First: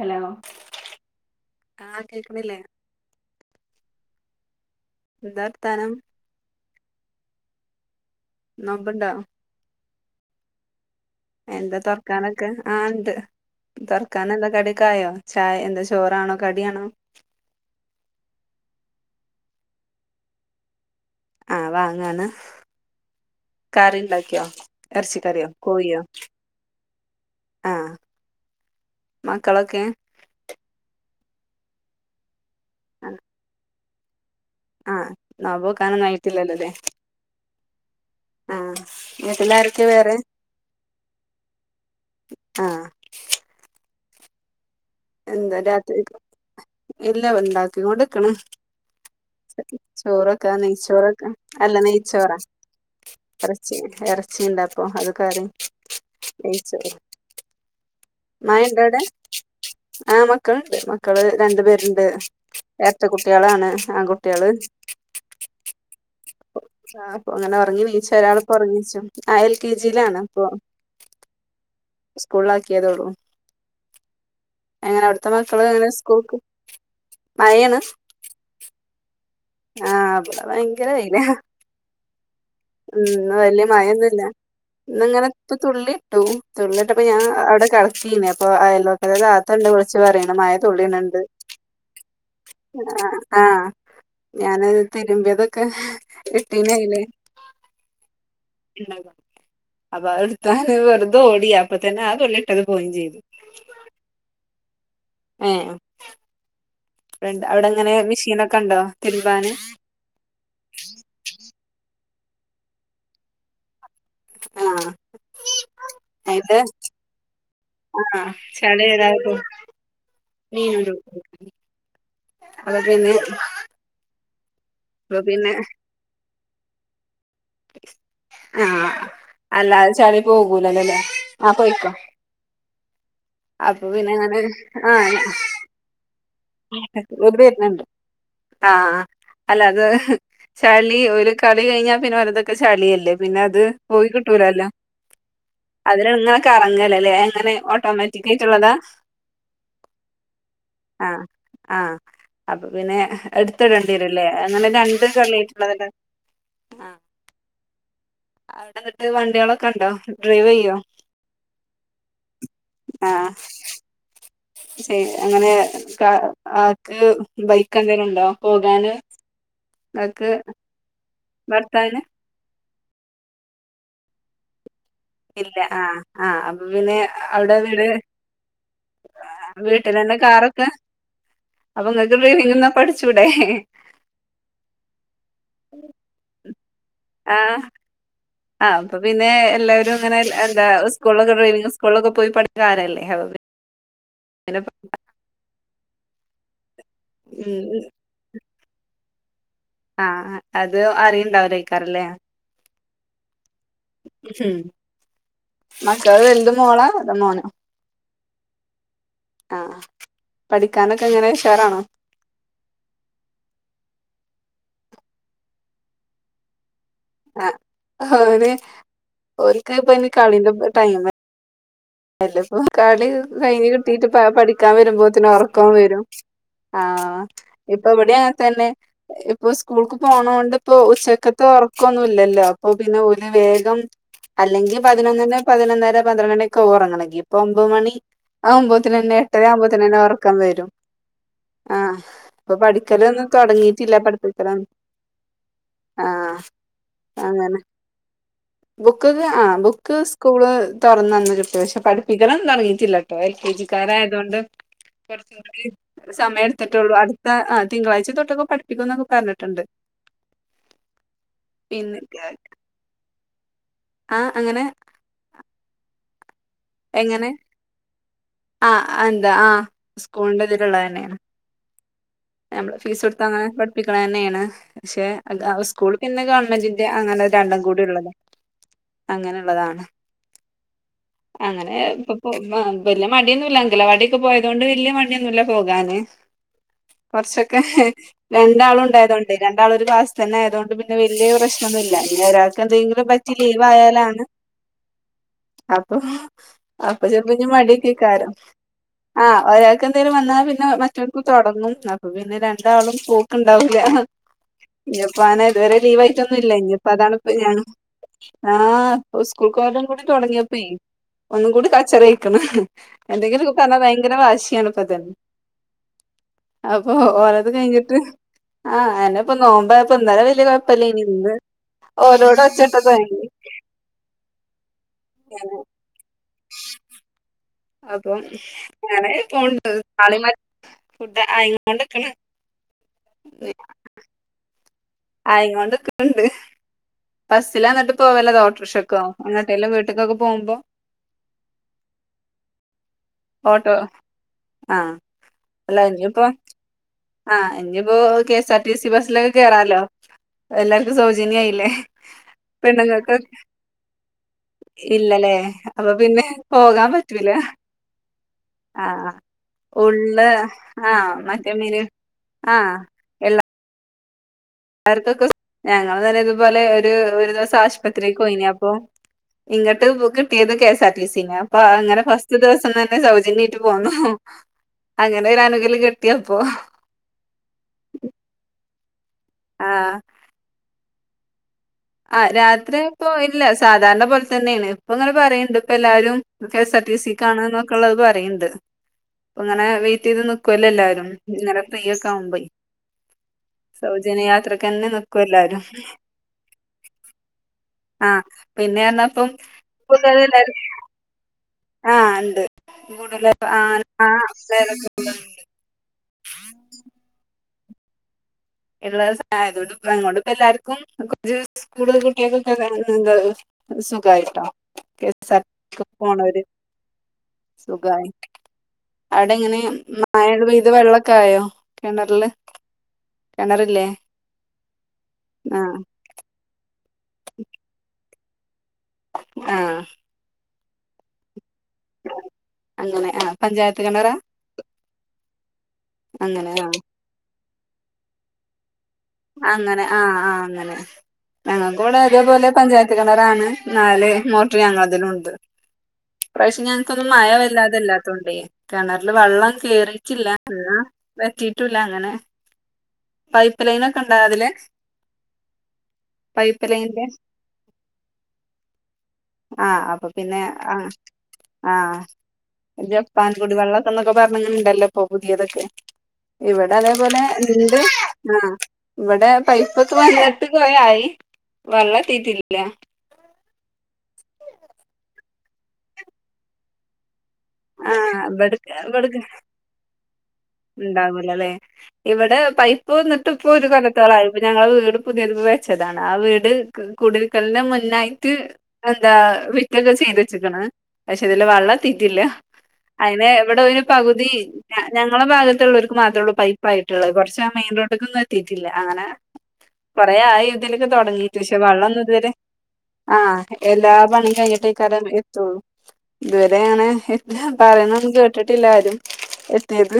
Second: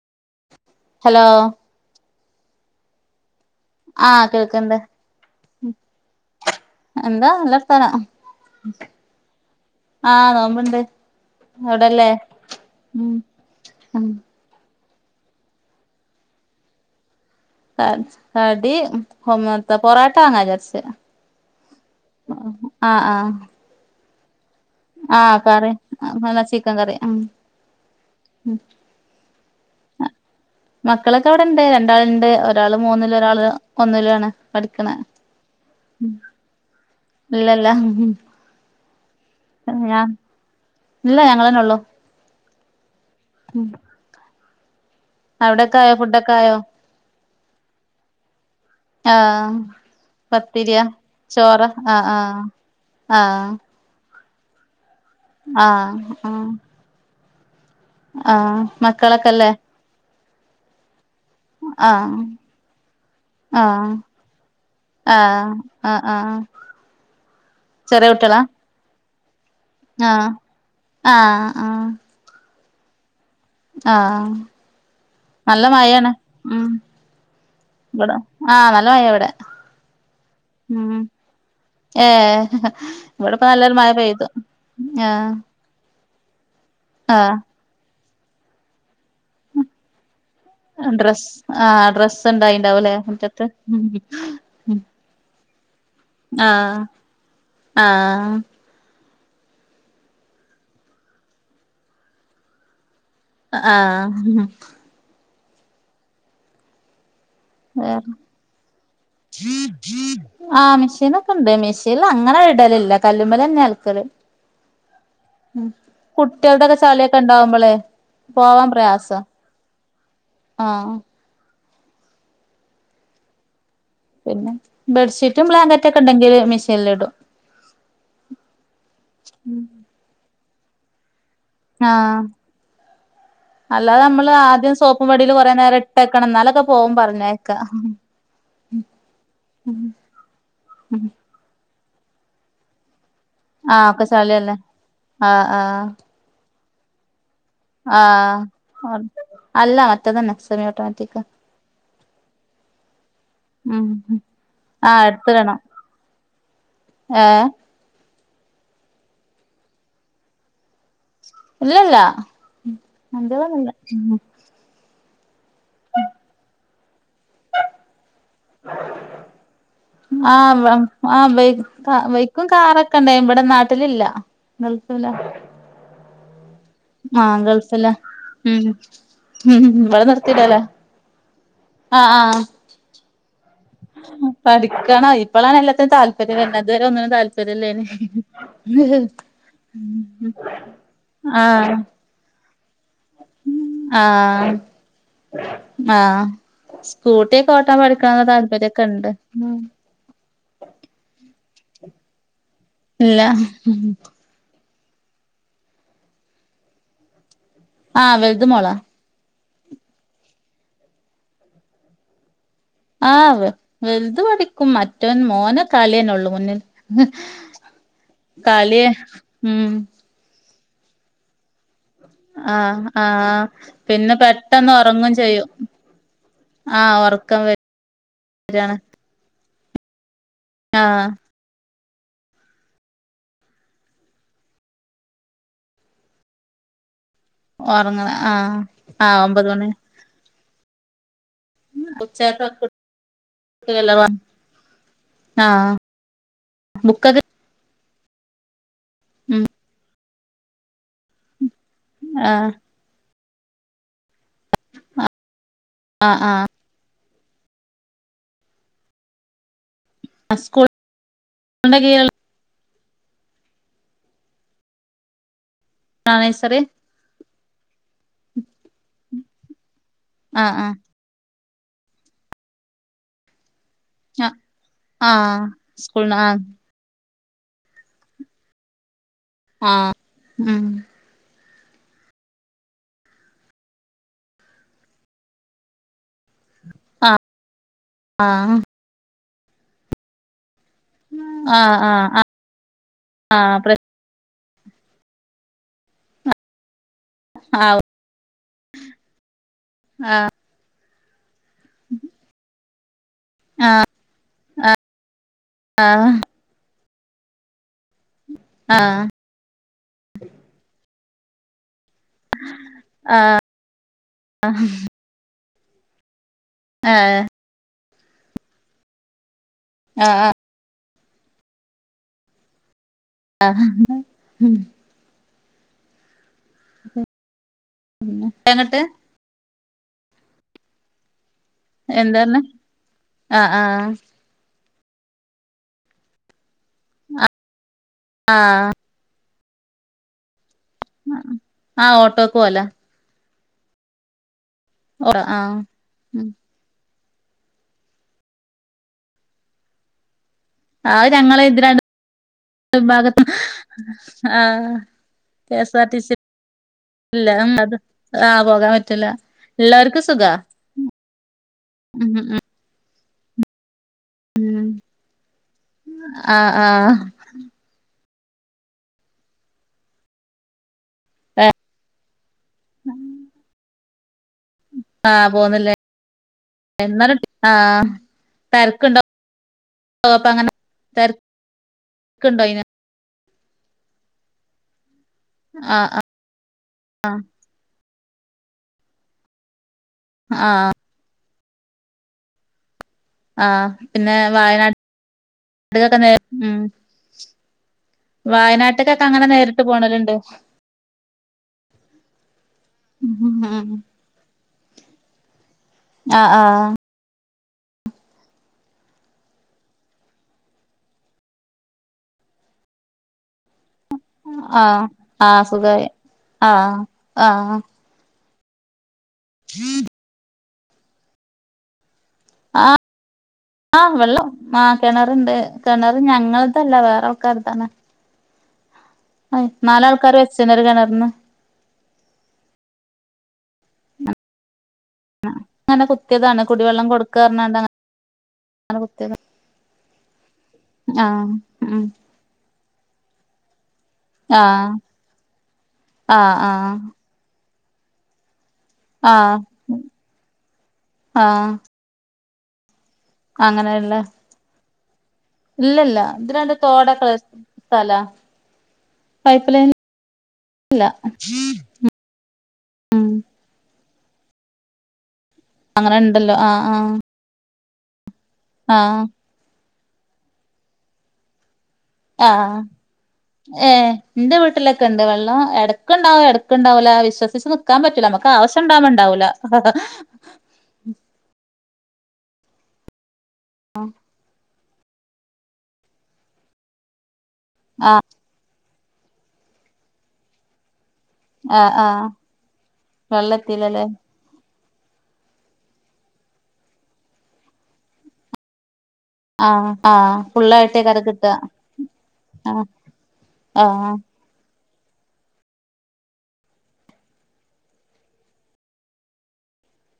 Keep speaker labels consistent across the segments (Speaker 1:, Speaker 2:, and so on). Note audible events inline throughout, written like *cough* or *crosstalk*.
Speaker 1: Hello
Speaker 2: hello
Speaker 1: ആഹ കേക്കണില്ലേ
Speaker 2: ആഹ കേൾക്കണ്ട്
Speaker 1: എന്താ വർത്താനം
Speaker 2: എന്താ നല്ല സ്ഥലം
Speaker 1: നോമ്പുണ്ടോ
Speaker 2: ആഹ് നോമ്പുണ്ട്
Speaker 1: എന്താ
Speaker 2: അവിടല്ലേ
Speaker 1: തുറക്കാനൊക്കെ ആഹ ഉണ്ട്
Speaker 2: ഉം ഉം
Speaker 1: തുറക്കൻ എന്തൊ കടി ായോ ചായ എന്താ ചോറാണോ കടിയണോ
Speaker 2: കടി മൊത്ത പൊറോട്ട വാങ്ങജാരിച്ച്
Speaker 1: ആഹ വാങ്ങാണ്
Speaker 2: ആഹ്
Speaker 1: കറി ഉണ്ടാക്കിയോ
Speaker 2: ആഹ്
Speaker 1: ഇറച്ചിക്കറിയോ
Speaker 2: കറി
Speaker 1: കോഴിയോ
Speaker 2: നല്ല ചിക്കൻ കറി ഉം
Speaker 1: ആഹ മക്കളൊക്കെ
Speaker 2: മക്കളൊക്കെ അവിടെണ്ട് രണ്ടാള ഉണ്ട് ഒരാൾ മൂന്നില ഒരാൾ ഒന്നില ആണ് പഠിക്കണ
Speaker 1: ആഹ് നോമ്പ് നോൽക്കാനൊന്നും ആയിട്ടില്ലല്ലോല്ലേ
Speaker 2: ഇല്ലല്ല
Speaker 1: ആഹ് വീട്ടിലാരൊക്കെ
Speaker 2: ഞാൻ
Speaker 1: വേറെ
Speaker 2: ഇല്ല
Speaker 1: ആഹ
Speaker 2: ഉം
Speaker 1: എന്താ രാത്രി
Speaker 2: ആയോ
Speaker 1: എല്ല ഉണ്ടാക്കി കൊണ്ടോ യിരിക്ക്ണ്
Speaker 2: ആഹ്
Speaker 1: ചോറൊക്കെ
Speaker 2: പത്തിരിയാ
Speaker 1: നെയ്ച്ചോറൊക്കെ
Speaker 2: ചോറ
Speaker 1: അല്ല
Speaker 2: ആഹ്
Speaker 1: നെയ്ച്ചോറാ
Speaker 2: ആഹ് ആഹ്
Speaker 1: ഇറച്ചി ഇറച്ചി ഉണ്ടപ്പൊ അത് കറി
Speaker 2: ആഹ് ആഹ്
Speaker 1: മ
Speaker 2: ആഹ്
Speaker 1: ഴയുണ്ടോ
Speaker 2: മക്കളൊക്കെല്ലേ
Speaker 1: വിടെആഹ് മക്കളു ഉണ്ട് മ മക്കള് രണ്ടു പേരുണ്ട്
Speaker 2: ആഹ്
Speaker 1: ഏരട്ട കുട്ടികളാണ്
Speaker 2: ആഹ്
Speaker 1: ആൺകുട്ടികള്
Speaker 2: ആഹ് ആഹ് ആഹ്
Speaker 1: ആ അ അങ്ങനെ ഉറങ്ങി
Speaker 2: ചെറിയ
Speaker 1: നീച്ചു
Speaker 2: കുട്ടികളാ
Speaker 1: ഒരാളിപ്പോ ഉറങ്ങിച്ചു ആ എൽ കെ ജിയിലാണ്
Speaker 2: ആഹ്
Speaker 1: അപ്പൊ
Speaker 2: ആഹ്
Speaker 1: സ്കൂള ആാക്കിയതോള്ളൂ
Speaker 2: ആഹ
Speaker 1: മക്കള്
Speaker 2: നല്ല
Speaker 1: എങ്ങനെ
Speaker 2: മഴയാണ്
Speaker 1: സ്കൂൾക്ക്
Speaker 2: ഉ
Speaker 1: മഴയാണ്
Speaker 2: ഇവിട ആഹ് നല്ല മയ എവിടെ
Speaker 1: ആഹ് ഇവിടെ ഭയങ്കര വെയിലാ
Speaker 2: ഏ
Speaker 1: ഉ വലിയ മയൊന്നുമില്ല ഇന്ന ഇങ്ങനെ
Speaker 2: ആഹ്
Speaker 1: ഇപ്പ തുള്ളി തു തുള്ളിട്ടപ്പപ്പോ ഞാൻ
Speaker 2: ആഹ്
Speaker 1: അവിടെ കടത്തേരുന്നുഅപ്പൊ അയൽപക്ക ത്തെത്താത്തണ്ട് വിളിച്ചച്ച് പറയാണ് മ ഴതുള്ളി ട്ണണ്ട്
Speaker 2: ഡ്രസ്സ് ആഹ് ഡ്രസ്സ് ഉണ്ടായിണ്ടാവൂലേ മുറ്റത്ത്
Speaker 1: ആ ഞൻ തിരുമ്പിതൊക്കെ കെട്ടീന് അയിൽ
Speaker 2: ആഹ
Speaker 1: അപ്പൊ അ എടുത്ത വെറുത ഓടിയ അപ്പ തന്നെ ആതള്ളിട്ടത് പോവയും ചെയ്തു
Speaker 2: ആഹ
Speaker 1: ഏഹ് ഫ്രണ്ട് അവിടെങ്ങനെ
Speaker 2: വേറെ
Speaker 1: മെഷീനൊക്കെ ഉണ്ടോ തിരുമ്പാന്
Speaker 2: ആഹ മെഷീൻൊക്കെ ഉണ്ട് മെഷീൻ അങ്ങനെ ഇടലില്ല കല്ലുമല തന്നെ ആൾക്കല്
Speaker 1: ആഹ ആയിട്ട
Speaker 2: കുട്ടികളുടെക്കെ ചളിയൊക്കെ ഉണ്ടാവുമ്പോളേ
Speaker 1: ആഹ
Speaker 2: പോവാൻ
Speaker 1: ചളി
Speaker 2: പ്രയാസാ
Speaker 1: ഏതായിരുന്നു നീ
Speaker 2: ആഹ്
Speaker 1: അപ്പൊ പിന്നെ
Speaker 2: പിന്നെ
Speaker 1: അപ്പൊ
Speaker 2: ബെഡ്ഷീറ്റും
Speaker 1: പിന്നെ
Speaker 2: ബ്ലാങ്കറ്റ ഒക്കെ ഉണ്ടെങ്കിൽ മെഷീനൽ ഇടും
Speaker 1: ആഹ അല്ലാതെ ചളി പോകൂലല്ലോല്ലേ ആഹ പോയിക്കോ
Speaker 2: ആഹ്
Speaker 1: അപ്പൊ
Speaker 2: അല്ലാതെ
Speaker 1: പിന്നെ
Speaker 2: നമ്മള്
Speaker 1: അങ്ങനെ
Speaker 2: ആദ്യം
Speaker 1: ആഹ
Speaker 2: സോപ്പും വടിയില് കൊറേ നേരം ഇട്ടേക്കണം എന്നാലൊക്കെ പോവും
Speaker 1: ഒരു
Speaker 2: പറഞ്ഞേക്കാ
Speaker 1: പരനണ്ട് ആഹ അല്ലാ അത ചളി ഒരു കളി കഴിഞ്ഞാ പിന്നെ വറതൊക്കെ ചളിയല്ലേ പിന്നെ അത്
Speaker 2: ആഹ് ഒക്കെ
Speaker 1: പോയി
Speaker 2: ചളിയല്ലേ
Speaker 1: കിട്ടൂലല്ലോ
Speaker 2: ആഹ് ആഹ്
Speaker 1: അതിൽ നിങ്ങളൊക്കെ ഇറങ്ങലല്ലേ അങ്ങനെ ഓട്ടോമാറ്റിക് ആയിട്ടുള്ളതാ
Speaker 2: ആഹ് അല്ല മറ്റേതന്നെ സെമി
Speaker 1: ആഹ
Speaker 2: ഓട്ടോമാറ്റിക്കാ
Speaker 1: ആഹ അപ്പൊ പിന്നെ
Speaker 2: ഉം
Speaker 1: എടുത്തിടേണ്ടിരല്ലേ അങ്ങനെ രണ്ട് തള്ളീട്ടുള്ളത്ല്ല
Speaker 2: ആഏ
Speaker 1: അവിടെ എന്നിട്ട് വണ്ടികളൊക്കെ ഉണ്ടോ ഡ്രൈവ് ചെയ്യോ
Speaker 2: ഇല്ലല്ല എന്ത വന്നില്ല
Speaker 1: ശെ അങ്ങനെ ആക്ക് ബൈക്ക് എന്തേലും ഉണ്ടോ പോകാന് ഇങ്ങക്ക്
Speaker 2: ആ ആ
Speaker 1: ഭർത്താവിന്
Speaker 2: ബൈക്കും കാറൊക്കെ ഉണ്ട ഇവിടെ നാട്ട ഇതിലില്ല
Speaker 1: ഇല്ല ആഹ് ആഹ് അപ്പൊ പിന്നെ
Speaker 2: ആ
Speaker 1: അവിടെ വീട്
Speaker 2: ഗൾഫില ഉം ഉം വടെ
Speaker 1: വീട്ടിലന്നെ
Speaker 2: നിർത്തിടല
Speaker 1: കാറൊക്കെ അപ്പൊ
Speaker 2: ആഹ്
Speaker 1: നിങ്ങക്ക്
Speaker 2: ആഹ്
Speaker 1: ഡ്രൈവിംഗ് ന്നാ പഠിച്ചുടടെ
Speaker 2: പഠിക്കണം ഇപ്പോളാണ് എല്ലാത്തിനും താല്പര്യംല്ല ഇതുവരെ ഒന്നും
Speaker 1: ആഹ്
Speaker 2: താല്പര്യല്ല
Speaker 1: ആഹ് അപ്പൊ പിന്നെ എല്ലാവരും ഇങ്ങനെ എന്താ സ്കൂളിലൊക്കെ
Speaker 2: ആ
Speaker 1: ഡ്രൈവിംഗ് സ്കൂളിലൊക്കെ പോയി പഠ ആരല്ലേ
Speaker 2: ആഹ് സ്കൂട്ടിയക്കെ ഓട്ടാൻ പഠിക്കണം എന്നുള്ള താല്പര്യൊക്കെ ഉണ്ട്
Speaker 1: ആഹ അത് അറിയുണ്ടാ വിലേക്കാരം ലെ
Speaker 2: ഇല്ല
Speaker 1: മക്കൾ വലത മോളാ അതാ മോനോ
Speaker 2: ആഹ് വെലുത മോളാ
Speaker 1: ആഹ് പഠിക്കാനൊക്കെ എങ്ങനെ ഉഷാറാണോ
Speaker 2: ആ് വെ വെലുതു പഠിക്കും മറ്റവൻ മോന കാലേനുള്ളൂ മുന്നിൽ
Speaker 1: ആഹ് ഹാണ്
Speaker 2: കളി ഉം
Speaker 1: അല്ലപ്പോ
Speaker 2: ആഹ്
Speaker 1: കളി
Speaker 2: ആഹ്
Speaker 1: കഴിഞ്ഞ് കിട്ടീട്ട്
Speaker 2: പിന്നെ
Speaker 1: പ
Speaker 2: പെട്ടെന്ന്
Speaker 1: പഠിക്കാൻ
Speaker 2: ഉറങ്ങും
Speaker 1: വരുമ്പോത്തിന്
Speaker 2: ചെയ്യും
Speaker 1: ഒറക്കം വരും. ആഹ് ഇപ്പൊ വ്ട്യങ്ങൻ തെന്നെ
Speaker 2: വരാണ്
Speaker 1: ഇപ്പൊ സ് കൂൾക്ക് പോണോണ്ട് പ്പോ
Speaker 2: ആഹ്
Speaker 1: ഉച്ചക്കത്തെ ഒറ ക്കൊന്നുല്ലല്ലോ അപ്പൊ പിന്നെ ഓല് വേഗം അല്ലെങ്കി പതിനൊന്നിന് പതിനൊന്നര പന്ത്രണ്ടണി ക്കാവൊർങ്ങണെങ്കി പ്പൊ ഒമ്പത് മണി
Speaker 2: ഉറങ്ങണ ആഹ്
Speaker 1: ആവുമ്പോത്തിനെന്നെ
Speaker 2: ആഹ് ഒമ്പത് മണി
Speaker 1: എട്ടരാവുമ്പോത്തിനെന്നെ ഒർക്കം വരും. ആഹ് പ്പൊ
Speaker 2: ഉച്ചക്കൊക്കെ
Speaker 1: പഠിക്കലൊന്നും തൊടങ്ങിട്ടില്ല പഠിപ്പിക്കലാണ്.
Speaker 2: ആഹ്
Speaker 1: ആഹ്
Speaker 2: ബുക്കൊക്കെ
Speaker 1: അങ്ങനെ ബുക്കൊക്കെ
Speaker 2: ഉം
Speaker 1: ആഹ് ബുക്ക് സ്കൂള് തോർ ത്ക്ഷെ പഠിപ്പിക്കലൊന്നും
Speaker 2: ആഹ്
Speaker 1: തൊടങ്ങിട്ടില്ലട്ടോ എൽ കെ ജിക്കാരായ തൊണ്ട് കൊർച്ചും കൂടി സമയെട്ത്ത്ട്ടൊള്ളൂ അട് ത്ത ആ തിങ്കളാഴ്ച്ചതൊട്ടൊക്കെ പഠിപ്പിക്കുന്നൊക്കെ പർഞ്ഞിട്ട്ണ്ട്.
Speaker 2: ആഹ് സ്കൂൾ *unintelligible*
Speaker 1: ആഹ് അങ്ങനെ
Speaker 2: ആഹ് നെഴ്സറി
Speaker 1: എങ്ങനെ ആഹ് എന്താ ആഹ് സ്കൂളിന്റെ
Speaker 2: ആഹ്
Speaker 1: തില്ള്ളതെന്നെണ്. നമ്മള് ഫീസൊട്ത്തങ്ങനെ പഠി
Speaker 2: ആഹ്
Speaker 1: പ്പിക്കണെന്നെണ് പക്ഷെ
Speaker 2: ആഹ്
Speaker 1: അത് ആ സ്കൂൾ
Speaker 2: സ്കൂൾന്ന്
Speaker 1: പിന്നെ
Speaker 2: ആഹ്
Speaker 1: ഗവൺമെന്റിന്റെ അങ്ങനെ രണ്ടും കൂടിള്ളത അങ്ങനെള്ളതാണ്.
Speaker 2: ആഹ് ഉം
Speaker 1: അങ്ങനെ ഇപ്പൊ പ്പൊ പൊ വെല്ല്യെ മട്യൊന്നുല്ല അങ്കലവാട്യൊക്കെ പോയതോണ്ട് വെല്ല്യെ മട്യൊന്നുല്ല പോകാന്. കൊർച്ചൊക്കെ
Speaker 2: ആഹ്
Speaker 1: രണ്ടാളുണ്ടായതൊണ്ടെ രണ്ടാളൊരു ക്ലാസിന്നായതൊണ്ട് പ്പൊ പിന്നെ വെല്ല്യെ
Speaker 2: ആഹ് ആഹ്
Speaker 1: പ്രശ്നൊന്നുല്ല
Speaker 2: ആഹ്
Speaker 1: പിന്നൊരാൾക്കെന്തെങ്കിലും പറ്റി
Speaker 2: ആഹ്
Speaker 1: ലീവായാലാണ് അപ്പം അപ്പ ചെൽപ്പെങ്കി
Speaker 2: ആഹ് ആഹ്
Speaker 1: മട്യെക്കെക്കാരം ആഹ് ഒരാൾക്കെ ന്തെലും വന്നാ പിന്നെ മ റ്റാക്കും തൊടങ്ങും അപ്പൊ പിന്നെ രണ്ടാളും പോ മക്കള് ഉണ്ടാവൂല ഇനിപ്പ ഇതുവരെ ലീവ് ആയിട്ടൊന്നുംല്ല ഇനിപ്പ അതാണ് ഇപ്പ ഞാൻ ആഹ് സ്കൂൾ കോളേജും കൂടി തൊടങ്ങിയപ്പഴേ ഒന്നും കൂടി കച്ചറയ്ക്കണ് എന്തെങ്കിലും ഒക്കെ പറഞ്ഞാൽ ഭയങ്കര വാശിയാണ് ഇപ്പൊതന്നെ അപ്പൊ
Speaker 2: ഏഹ്
Speaker 1: ഓരോത് കഴിഞ്ഞിട്ട് ആ എന്നെ ഇപ്പ നോമ്പപോപ്പ ഇന്നലെ വലിയ കൊഴപ്പല്ല ഇനി ഒന്നോടെ ഒച്ച ഒണ്ടാക്കുവാ ഞാന്
Speaker 2: *unintelligible*
Speaker 1: *inaudible* അപ്പം
Speaker 2: എങ്ങട്ട്
Speaker 1: ഞാന് പോണ്ടത് നളെ മറ്റ ആയി കൊണ്ട് ക്ക്
Speaker 2: എന്താർഞ്ഞെ ആഹ്
Speaker 1: ണ്
Speaker 2: ആഹ്
Speaker 1: *unintelligible* ആയികൊണ്ട് നിക്കിണ്ട് ബസ്സിലാണ് ഇത്പ്പോ വല്ലതോ ഓട്ടോറിക്ഷക്കോ എന്തെങ്കിലും വീട്ടിക്കൊക്കെ പോക്മ്പോ
Speaker 2: ആഹ് ഓട്ടോക്ക് പോല
Speaker 1: ഓട്ടോ ആ
Speaker 2: ആഹ്
Speaker 1: അല്ല ഇനിയിപ്പോ
Speaker 2: ഉം
Speaker 1: - ആഹ് ഇനിയിപ്പോ കെഎസ് ആർ ടി സി ബസ്സിലൊക്കെ കേറാലോ എല്ലാർക്കും
Speaker 2: അത് ഞങ്ങളെ ഇത്
Speaker 1: സൗജന്യായില്ലേ.
Speaker 2: രണ്ട്
Speaker 1: പെണ്ണുങ്ങൾക്ക്
Speaker 2: ഭാഗത്ത് ആഹ്
Speaker 1: ഇല്ല ല്ലേ
Speaker 2: കെ എസ് ആർ
Speaker 1: അപ്പൊ
Speaker 2: ടി സി
Speaker 1: പിന്നെ പോകാൻ പറ്റൂല
Speaker 2: ഇല്ല അത് ആ പോകാൻ പറ്റില്ല. ഉം ഉം
Speaker 1: *unintelligible*
Speaker 2: ഉം
Speaker 1: അവർക്കൊക്കെ സ്കൂള് ഞങ്ങള് തന്നെ
Speaker 2: ആഹ്
Speaker 1: ഇതുപോലെ ഒരു
Speaker 2: ആഹ്
Speaker 1: ഒരു ദിവസം ആശുപത്രി ത്രി പോയിഞ്ഞി ഇങ്ങോട്ട് ബുക്കാക്കിയത് K S R T - P C നപ്പ അങ്ങനെ ഫസ്റ്റ് ദിവസം തന്നെ സൗജന്യമായിട്ട് പോന്നു. അങ്ങനെ
Speaker 2: ആഹ്
Speaker 1: ഒരു
Speaker 2: പോന്നില്ലേ
Speaker 1: അനുകൂല്യം കിട്ടിയപ്പൊ.
Speaker 2: എന്നാലും തെരക്ക്ണ്ടാവോ
Speaker 1: ആഹ്
Speaker 2: അപ്പ *unintelligible*
Speaker 1: ആ
Speaker 2: തെരക്ക്ണ്ടോ അയിന്
Speaker 1: രാത്രി പ്പോ ഇല്ല സാധാരണ പോലെ തന്നെയാണ്. അപ്പൊ ങ്ങനെ പറയണ്ട് ഇപ്പൊ
Speaker 2: ആഹ്
Speaker 1: എല്ലാരും കെ എസ്ആർ ടി സി കാണ് എന്നൊക്കെള്ളത് പറ യ്ണ്ട് അങ്ങനെ വെയിറ്റ് ചെയ്ത്
Speaker 2: ആഹ് ആഹ്
Speaker 1: നിക്കുവല്ലേ എല്ലാരും ഇങ്ങനെ ഫ്രീ ഒക്കെ ആകുമ്പയെ
Speaker 2: ആഹ് പിന്നെ വയനാട്ട്ക്കൊക്കെ
Speaker 1: സൗജന്യയാത്രക്കന്നെ നിക്കും എല്ലാരും.
Speaker 2: നേ ഉം
Speaker 1: ആ
Speaker 2: വയനാട്ട്ക്കൊക്കെ അങ്ങനെ
Speaker 1: പിന്നെന്നപ്പം
Speaker 2: നേരിട്ട്
Speaker 1: കൂ
Speaker 2: പോണല്ണ്ട്
Speaker 1: *unintelligible* ആ ഇണ്ട്
Speaker 2: ഉം
Speaker 1: *unintelligible*
Speaker 2: ആ ആ
Speaker 1: *unintelligible* എല്ലാർക്കും *unintelligible* സ്‌കൂൾ കുട്ടി *unintelligible* സുഖായിട്ടോ
Speaker 2: ആഹ്
Speaker 1: കെ എസ് ആർ
Speaker 2: ആഹ്
Speaker 1: ടി സി ക്ക്
Speaker 2: സുഖായി
Speaker 1: പോണര്
Speaker 2: ആഹ് ആഹ്
Speaker 1: സുഖായി അവിടെ എങ്ങനെ മയക്കെ പെയ്ത് വെള്ളോക്കെ ആയോ കെണർല്?
Speaker 2: ആ വെള്ളം ആ കിണറുണ്ട്.
Speaker 1: ആഹ്
Speaker 2: കിണർ ഞങ്ങൾതല്ല വേറെ ആൾക്കാരുതാണ്. ആ
Speaker 1: ആഹ്
Speaker 2: നാലൾക്കാര് വെച്ചാണ് ഒര് കെണർന്
Speaker 1: അങ്ങനെ ആ പഞ്ചായത്ത് കിണറാ
Speaker 2: അങ്ങനെ കുത്തിയതാണ്
Speaker 1: അങ്ങനെ ആഹ്
Speaker 2: കുടിവെള്ളം കൊടുക്കറഞ്ഞോണ്ട്ങ്ങനെ
Speaker 1: അങ്ങനെ ആഹ് ആ അങ്ങനെ
Speaker 2: ആഹ് ഉം
Speaker 1: ഞങ്ങക്കിവിടെ അതേപോലെ പഞ്ചായത്ത് കെണറാണ് നാല് മോട്ടർ
Speaker 2: ആഹ്
Speaker 1: ഞങ്ങളതിലുണ്ട്
Speaker 2: ആഹ്
Speaker 1: ഇപ്രാവശ്യ
Speaker 2: ആഹ്
Speaker 1: ഞങ്ങക്കൊന്നും മഴ വല്ലാതെല്ലാത്തോണ്ടേ കിണറില്
Speaker 2: ആഹ്
Speaker 1: വെള്ളം കേറിട്ടില്ല എ പറ്റിട്ടുല്ല അങ്ങനെ
Speaker 2: അങ്ങനെയല്ലേ
Speaker 1: എ
Speaker 2: ഇല്ലല്ല ഇത് രണ്ട് തോടക്കള്ള സ്ഥലാ പൈപ്പ് ലൈൻ
Speaker 1: ആഹ് അപ്പൊ പിന്നെ
Speaker 2: ഇല്ല
Speaker 1: ആഹ് ആഹ് ജപ്പാൻ കുടി വെള്ളം എന്നൊക്കെ പറഞ്ഞങ്ങനെണ്ടല്ലോ ഇപ്പൊ പുതിയതൊക്കെ
Speaker 2: അങ്ങനെ ഉണ്ടല്ലോ ആഹ്
Speaker 1: ഇവിടെ അതേപോലെ ണ്ട് ആ
Speaker 2: ആഹ് ആഹ്
Speaker 1: ഇവിടെ പൈപ്പൊക്കെ വന്നിട്ട് കൊറേയായി വെള്ളെത്തീട്ടില്ല
Speaker 2: ആഹ് ഏ എന്റെ വീട്ടിലൊക്കെ ഉണ്ട് വെള്ളം എടക്കണ്ടാവും എടക്കണ്ടാവൂല്ല വിശ്വ ഒരീസം നിക്കാൻ പറ്റൂല
Speaker 1: ആഹ്
Speaker 2: നമ്മുക്ക്
Speaker 1: ഇബട്ക്ക് ഇബട്ക്ക്
Speaker 2: ആവശ്യംണ്ടാവുമ്പണ്ടാവൂല ല ഹ ഹ ഹ
Speaker 1: ഇണ്ടാവൂലല്ലേ ഇവിടെ പൈപ്പ് വന്നിട്ട ഇപ്പൊ ഒരു കൊല്ലത്തോളായി ഇപ്പ ഞങ്ങള് വീട് പുതിയത് വെച്ചതാണ് ആ വീട് കുടരിക്കലിന്
Speaker 2: ആഹ്
Speaker 1: മുന്നായിട്ട് എന്താ ഫിറ്റൊക്കെ ചെയ്ത് വെച്ച്ക്കണ് പക്ഷെ ഇതില്
Speaker 2: ആഹ്
Speaker 1: വെള്ളം
Speaker 2: ആഹ്
Speaker 1: എത്തീറ്റില്ല അയ്ന് ഇവിടെ ഒരു
Speaker 2: വെള്ളത്തിലല്ലേ
Speaker 1: പകുതി ഞങ്ങളുടെ ഭാഗത്തുള്ളവർക്ക് മാത്രേള്ളൂ പൈപ്പ ആയിട്ടുള്ളത് കുറച്ച ആ മെയിൻ റോട്ടിക്കൊന്നും എത്തിയിട്ടില്ല അങ്ങനെ
Speaker 2: ആഹ്
Speaker 1: കൊറേ
Speaker 2: ആഹ്
Speaker 1: ആയി ഇതിലൊക്കെ
Speaker 2: ഫുള്ളായിട്ടേക്കാരം കിട്ട
Speaker 1: തുടങ്ങീട്ട് പക്ഷെ വെള്ള ഒന്നും ഇതുവരെ
Speaker 2: ആഹ്
Speaker 1: ആഹ് എല്ലാ പണിയും കഴിഞ്ഞിട്ടെ കരം എത്തുള്ളൂ ഇതുവരെയാണ് എ പറയുന്ന ഒന്നും കേട്ടിട്ടില്ലാരും ത്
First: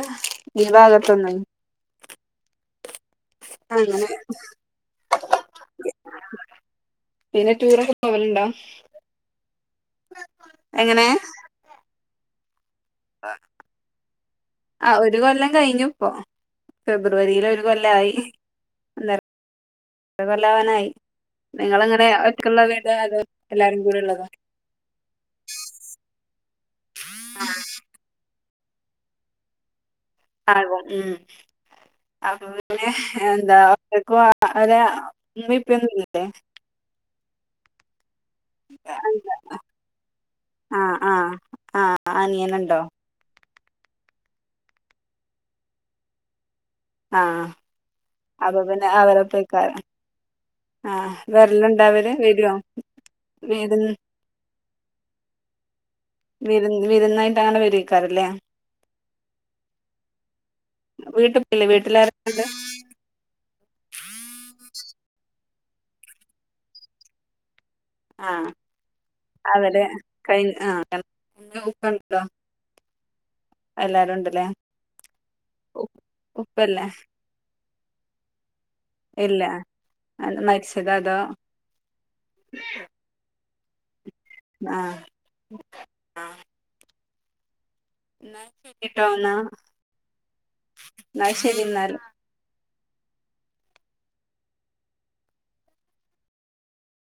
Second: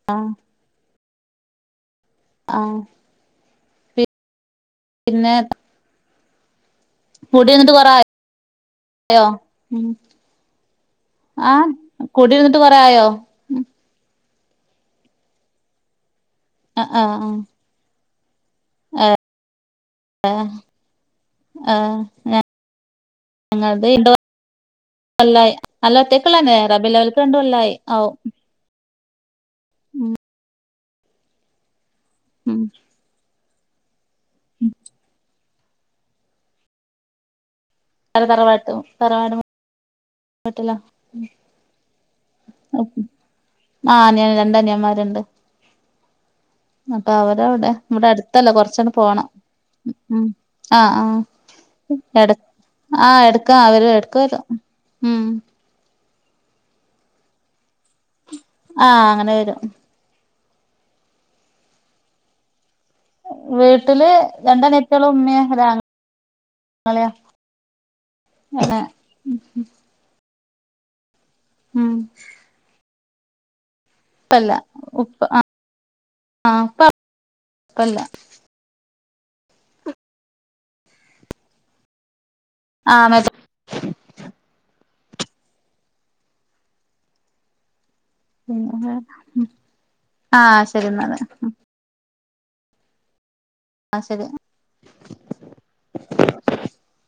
Speaker 1: ഈ ഭാഗത്തുന്നന്നെ
Speaker 2: ആഹ്
Speaker 1: അങ്ങനെ
Speaker 2: പിന്നെ
Speaker 1: പിന്നെ
Speaker 2: കുടിരുന്നിട്ട്
Speaker 1: ടൂറൊക്കെ പോവലുണ്ടോ
Speaker 2: കൊറയോ ഉം
Speaker 1: എങ്ങനെ
Speaker 2: ആഹ് കുടിരിന്നിട്ട് കൊറേ അയോ ഉം
Speaker 1: ആ ഒരു കൊല്ലം കഴിഞ്ഞു ഇപ്പോ
Speaker 2: ആഹ് ആഹ്
Speaker 1: ഫെബ്രുവരിൽ ഒരു കൊല്ലായി അന്നേരം ഒരു കൊല്ലാവാനായി
Speaker 2: ആഹ്
Speaker 1: നിങ്ങളെങ്ങനെ ഒര്ക്കുള്ള വീടാണോ അതോ എല്ലാരും
Speaker 2: ഞങ്ങൾത്
Speaker 1: കൂടെ
Speaker 2: രണ്ട്
Speaker 1: ഉള്ളതോ
Speaker 2: അല്ല അല്ലാത്തേക്കള്ളന്നെ റബ്ബിഉൽ അവ്വല്ക്ക് രണ്ടും കൊല്ലായി ആവും
Speaker 1: ആവും ഉം അപ്പ
Speaker 2: ഉം
Speaker 1: പിന്നെ എന്താ അപ്പ ഓരെ ഉമ്മേം പ്പന്നും ഇല്ലേ
Speaker 2: അ തറവാട്ടും തറവാട ട്ടിലാ
Speaker 1: ആഹ് ആഹ്
Speaker 2: ഉം
Speaker 1: അനിയനുണ്ടോ
Speaker 2: *unintelligible* ആഹ് അന *unintelligible* ൻ രണ്ട അനിയൻന്മാരുണ്ട് അപ്പൊ അവര്
Speaker 1: ആഹ്
Speaker 2: അവിടെ ഇവിടെ അടുത്തല്ല
Speaker 1: അപ്പൊ പിന്നെ
Speaker 2: കൊറച്ചണ് പോണം
Speaker 1: അവരൊപ്പേക്കാരം
Speaker 2: ഉം ആഹ് ആ
Speaker 1: ണ്ടാവര് വരോ
Speaker 2: ആഹ് എടുക്കാ
Speaker 1: വിരു
Speaker 2: അവര് എടുക്കരും ഉം
Speaker 1: വിരുന്ന് വിരുന്നായിട്ട് അങ്ങനെ വരക്കാറല്ലേ
Speaker 2: ആഹ് അങ്ങനെ വരും
Speaker 1: വീട്ടിപ്പല്ലേ വീട്ടിലാരണ്ട്
Speaker 2: വീട്ടില് രണ്ട നെത്യളു മ്മി ഒരാങ്ങള
Speaker 1: ആഹ് അവര് കൈന് *unintelligible*
Speaker 2: ഇപ്പല്ല ഉപ്പ ആഹ് ആപ്പ
Speaker 1: ഉപ്പല്ലേ
Speaker 2: പ്പല്ല
Speaker 1: ഇല്ല അൽ മര്ചതോ അതോ
Speaker 2: ആഹ് മര്
Speaker 1: ആഹ് ആഹ് എന്നാ ശരിട്ടോന്നാ
Speaker 2: ആഹ് ശരി എന്നാല്
Speaker 1: ന്നാ ശരിന്നാൽ
Speaker 2: ആഹ് ശരി